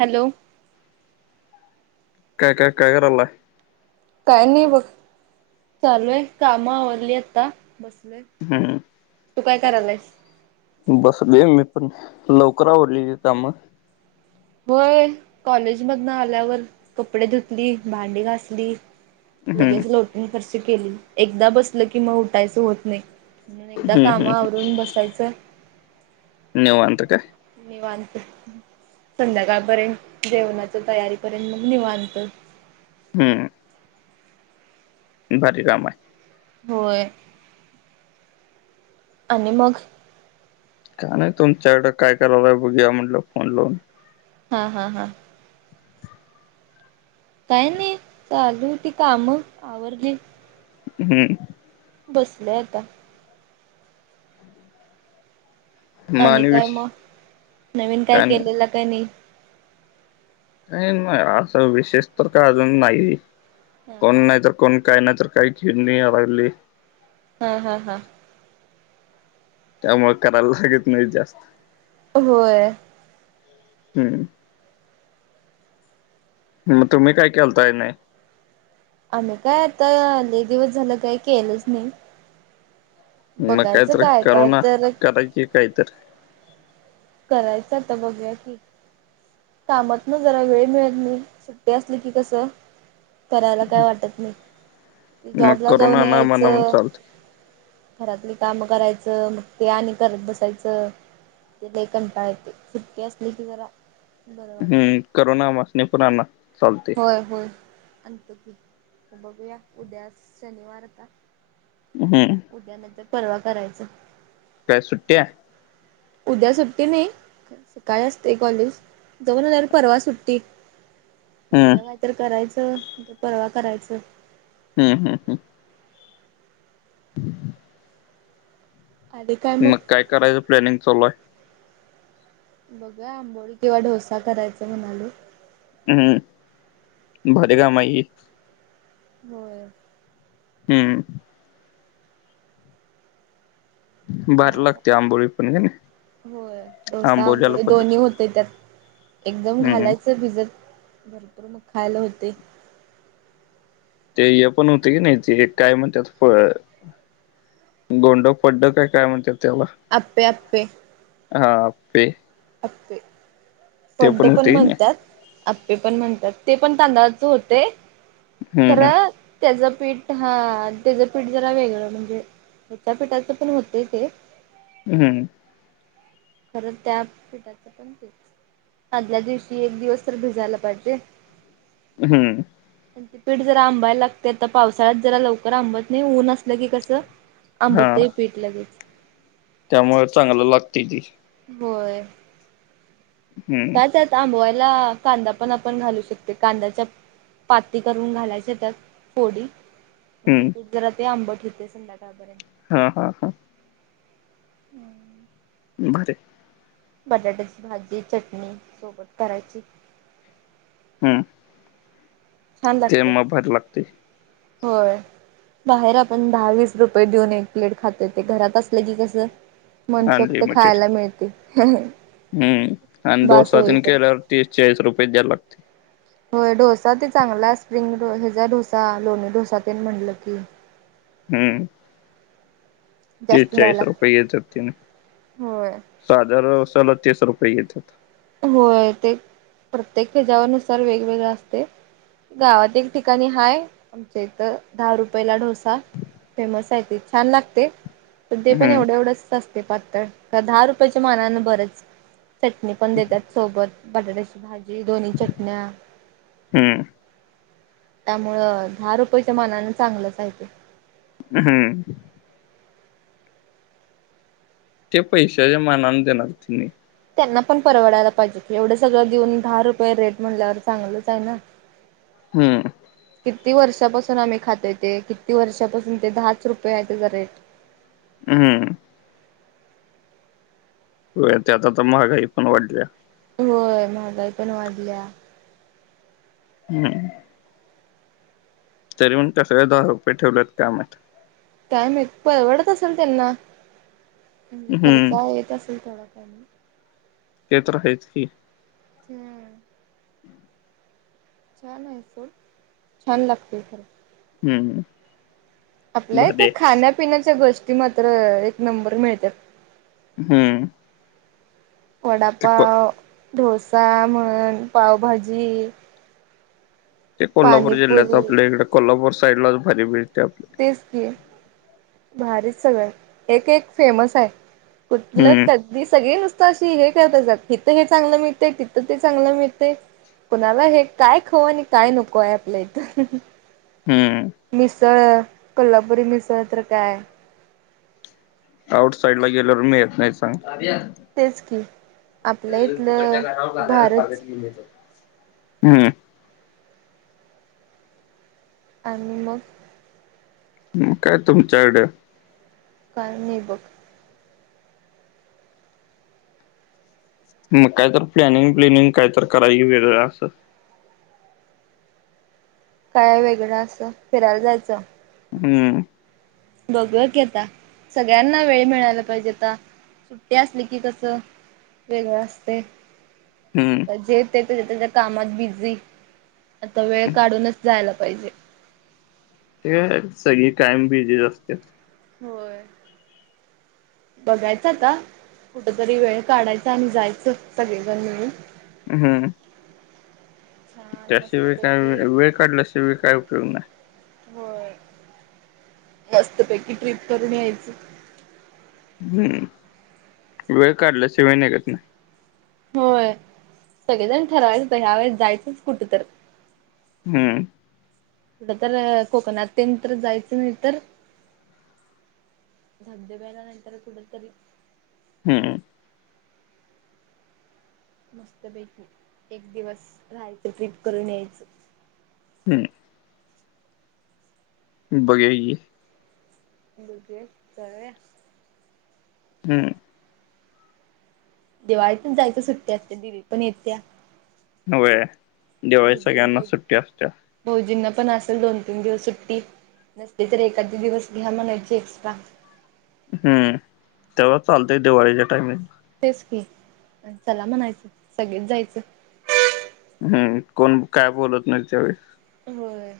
Hello. काय काय काय कराला? काय नाही बघ चालूय काम आवरली आता बसलय. हम्म. तू काय करालायस? बसलोय मी पण, लवकर आवरली की काम. होय, कॉलेज मधन आल्यावर कपडे धुतली भांडी घासली. हम्म लगेच लोटून फरशी केली, एकदा बसल की मग उठायच होत नाही. म्हणून एकदा कामा आवरून बसायचं. निवांत काय? निवांत. संध्याकाळपर्यंत जेवणाच तयारीपर्यंत मग निवांत. हम्म. बाकी का आहे. [unintelligible] होय. आणि मग का नाही तुमच्याकडे काय करायला बघूया म्हटलं फोन लावून. हा हा हा काय नाही चालू होती कामं आवरली. हम्म बसले आता मग आणि काय विष मग नवीन काय केलेलं काय? नाही काही नाही असं विशेष तर का अजून नाही हा पण हा. नाही तर कोण काय नाहीतर काही घेऊन नाही आवरली हा हा हा त्यामुळ करायला लागत नाही जास्त. होय हम्म मग तुम्ही काय केलताय नाही आम्ही काय आता लई दिवस झालं काय केलंच नाही. मग काय बघायचं तरी काय करुणा तर करायची काय तरी करायचं आता बघूया की, कामात न. जरा वेळ मिळत नाही सुट्टी असली की कसं? करायला काय वाटत नाही मग जॉबला करून जाऊन आणा म्हणा म्हणून यायचं. चालत. घरातली काम करायचं मग ते आणि करत बसायचं. लई कंटाळ येतय सुट्टी असली की जरा. बरं वाटते. हम्म करून आम्हासनी पण आता चालतय. हा होय आणतो की, बघूया उद्या शनिवार आता. हम्म उद्यानंतर परवा करायचं काय आज सुट्टी आहे. उद्या सुट्टी नाही सकाळी असतय कॉलेज जाऊन आल्यावर परवा सुट्टी. हम्म उद्या कायतर करायचं नाही तर परवा करायचं. हम्म हम्म हम्म मग काय करायचं प्लॅनिंग चालूय बघूया आंबोळी किंवा डोसा करायच म्हणालोय हम्म भारी काम आहे हे होय हम्म भारी लागते आंबोळी पण की नाही होय डोसा, आंबोलीला आंबोळी पद्धत दोन्ही होत. ते त्यात एकदम हम्म घालायचं भिजत भरपूर मग खायला होतय ते ये पण होते की नाही ते काय म्हणतात फ गोंड, फड्ड काय काय म्हणतात त्याला. आप्पे, आप्पे.. हा आप्पे आपे फड्ड पण होते की नाही म्हणत्यात. आप्पे पण म्हणतात ते पण तांदळाच होतय हम्म खरं. त्याचं पीठ हा त्याचं पीठ जरा वेगळं म्हणजे त्याच्या पीठाचं पण होत ते हम्म खरं त्या पिठाच पण ते आदल्या दिवशी एक दिवस तर भिजायला पाहिजे. हम्म पीठ जरा आंबायला लागतय. पावसाळ्यात जरा लवकर आंबत नाही ऊन असलं की कसं हा आंबतय पीठ लगेच त्यामुळे चांगलं लागतय ते. होय.. हम्म काय त्यात आंबवायला कांदा पण आपण घालू शकते कांदायाच्या पाती करून घालायचे त्यात फोडी. म्हणजे हम्म [unintelligible] जरा ते आंबट होतय संध्याकाळपर्यंत. हा हा हा... हम्म बर बटाट्याची भाजी चटणी सोबत करायची हम छान लागत्या भारी लागते होय. बाहेर आपण दहा, वीस रुपये देऊन एक प्लेट खातोय ते घरात असलं की कसं? मनसोक्त खायला मिळते. हम् आणि बास डोसा होई तेन तर केल्यावर तीस, चाळीस रुपये द्यायला लागते. होय डोसा ते चांगला स्प्रिंग हेचा डोसा, लोणी डोसा तेन म्हटलं की, हम्म तीस, जास्त चाळीस द्यायला रुपये येत होते ना होय साध्या डोसाला तीस रुपये येत होते. होय ते प्रत्येक हेच्या नुसार वेगवेगळ असते. गावात एक ठिकाणी हाय आमच्या इथं दहा रुपयेला ढोसा. फेमस आहे ती छान लागते. तर ते पण हम्म एवढं एवढंच असते पातळ दहा रुपयाच्या मानानं बरंच पण देतात सोबत बटाट्याची भाजी, दोन्ही चटण्या. हम्म त्यामुळं दहा रुपयेच्या मानान चांगलंच हाय ते हम्म ते पैशाच्या मानान देणार त्यांनी त्यांना पण परवडायला पाहिजे एवढं सगळं देऊन दहा रुपये रेट म्हणल्यावर चांगलंच आहे ना. हम्म किती वर्षापासून आम्ही खातोय. ते किती वर्षापासून ते दहाच रुपये आहे त्याचा रेट. हम्म हो त्यात आता महागाई पण वाढल्या. होय महागाई पण वाढल्या. हम्म तरी पण कसं दहा रूपये ठेवलंत काय माहीत? काय माहीत परवडत असेल त्यांना म्हणजे हम्म खर्चा येत असेल थोडा कमी. ते तर आहेच की ते छान आहे ते छान लागते खर. हम् ह आपल्या इथं खाण्यापिण्याच्या गोष्टी मात्र एक नंबर मिळत्यात हम्म ते को वडापाव, डोसा म्हण, पावभाजी ते कोल्हापूर जिल्ह्यात पाणीपुरी आपल्या इकडे कोल्हापूर साईड लाच भजी मिळते आप तेच की भारीच सगळं एक, एक फेमस आहे. कु [unintelligible] हम्म तर ही सगळी नुसत अशी हे करत जात हिथं हे चांगलं मिळतय तिथं ते चांगलं मिळतय. कुणाला हे काय खाऊ आणि काय नको आहे आपल्या इथं. हम्म मिसळ, कोल्हापुरी मिसळ तर काय? आउट साईड ला गेल्यावर मी येत नाही सांग. तेच की, ते आपल्या अ तिकडच्या इथलं घरावर घालायला कागद भारच घेवून येतो हम्म. आणि मग मग काय तुमच्याकडं. काय नाई बघ. मग काय तर प्लॅनिंग ब्लिनिंग काय तर कराव कि वेगळं असं. काय वेगळं असं फिरायला जायचं. हम्म. बघूया की आता सगळ्यांना वेळ मिळायला पाहिजे आता. सुट्टी असली की कसं वेगळं असतयं. हम्म. जे ते त्याच्या त्याज्या कामात बिझी आता वेळ काढूनच जायला पाहिजे. हे अ सगळी कायम बिजीच असत्यात. होय. बघायचं आता कुठतरी वेळ काढायचा आणि जायचं सगळीजण मिळून. हम्म. छान त्याशिवाय काय मस्तपैकी वे वेळ काढल्याशिवाय काय उपयोग नाही. होय मस्तपैकी ट्रिप करून यायचं. हम्म वेळ काढल्या शिवाय निघत नाय. होय सगळीजण ठरवायचं आता ह्यावेळेस जायचंच कुठं तर. हम्म. कुठं तर कोकणात तेन तर जायचं नाही तर धबधब्याला नाही तर कुठ तरी हम्म. मस्तपैकी एक दिवस राहायचं ट्रीप करून यायचं. हम्म. बघूया कि. बघूयात जावूया. हम्म. दिवाळीतचं जायचं सुट्टी असतिया दिदी पण येतिया. व्हय दिवाळीत भाऊजी भाऊ सगळ्यांनांच सुट्टी असतिया. भाऊजींना पण असल दोन तीन दिवस सुट्टी. नसली तर एखादी दिवस घ्या म्हणायची एक्स्ट्रा. हम्म तेव्हा चालतंय दिवाळीच्या टाइमिंगला. तेच की आन चला म्हणायचं सगळीच जायचं. हम्म कोण काय बोलत नाहीत जावूया. होय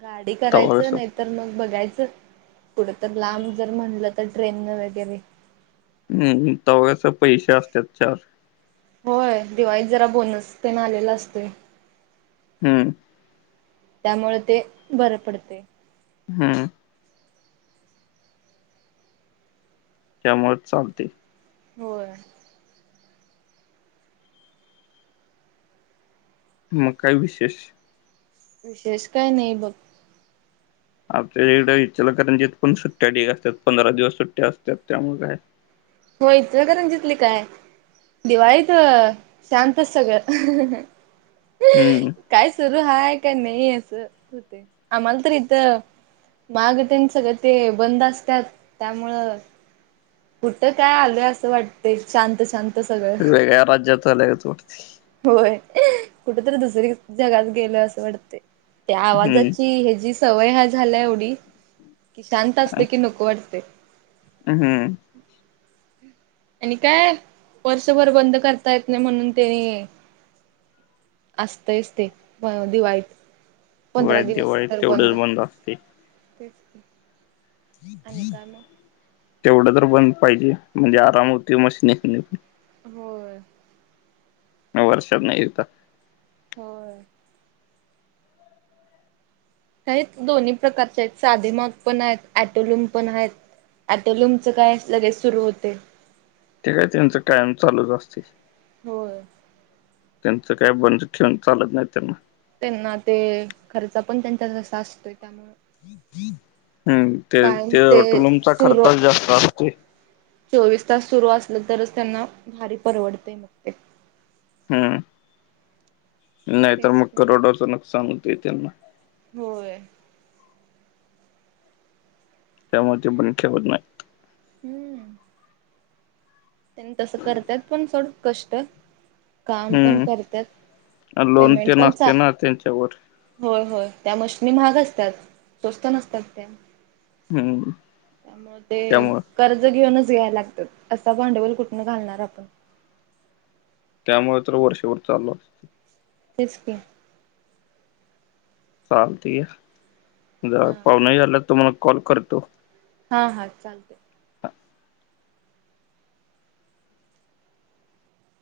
गाडी तवास करायचं नाही तर मग बघायचं कुढं तर लांब जर म्हणलं तर ट्रेननं वगैरे हम्म तवा कस पैसे असत्यात चार. होय दिवाळीत जरा बोनस तेन आलेला असतोय. हम्म. त्यामुळं ते बरं पडतयं. हम्म. त्यामुळे चालतयं. होय. मग काय विशेष? विशेष काही नाही बघ. आमच्या हिकडं इचलकरंजीत पण सुट्ट्या ढिग असत्यात पंधरा दिवस सुट्ट्या असत्यात त्यामुळं काय. होय इचलकरंजीतली काय. दिवाळीत शांतचं सगळं अ हं हं हं. हम्म. काय सुरू हाय काय नाही असं, होते आम्हाला तर इथं. माग तेन सगळं ते बंद असत्यात त्यामुळं. कुठं काय आलय, असं वाटते शांत शांत. सगळं वेगळ्या राज्यात आल्या गत वाटते. होय, कुठ तरी दुसरी जगात गेल असं वाटते. त्या आवाजाची हम्म हे जी सवय हा झाल्या एवढी, कि शांत असते की नको वाटते. अ हम्म. आणि काय वर्षभर बंद करता येत, नाही म्हणून तेनी. असतंय च ते दिवाळीत. व पंधरा दिवस दिवाळीत तर बंद तेवढंच असते तेच की. आणि काय मग तेवढं तर बंद पाहिजे म्हणजे, आराम होतंय मशनिशनी. होय या वर्षात नाही येता. होय. हायत दोन्ही प्रकारचे आहेत, साधे माग पण आहेत. अॅटोलूम पण आहेत. अॅटोलुमचं काय लगेच सुरू होते. ते काय त्यांचं कायम चालूच असते. होय. त्यांचं काय बंद ठेवून चालत नाही त्यांना. त्यांना ते खर्चा पण त्यांचा जसा असतोय त्यामुळे. हम्म, ते अॅटलूमचा सुरू खर्चाचं जास्त असतोय. चोवीस तास सुरू असलं तरच, त्यांना भारी परवडतेय मग ते. हम्म, नाही तर तेच मग की. करोडचं नुकसान होतंय त्यांना. होय. ‌ त्यामुळे ते पण खेवत नाही. हम्म. त्यांनी तसं करत्यात पण सोड कष्ट. काम पण हम्म करत्यात लोन पेमेंट ते पण नसते चा- ना त्यांच्यावर होय होय, त्या मशनी महाग असत्यात स्वस्त नसत्यात त्या. हम्म. ‌ त्यामुळे ते कर्ज घेऊनच घ्यायला लागतात. असा भांडवल कुठूनं घालणार आपण. त्यामुळे तर वर्षभर चालू असतय. तेच की. चालतंय जरा हा पावन यालात तुम्हाला कॉल करतो. हा हा चालते.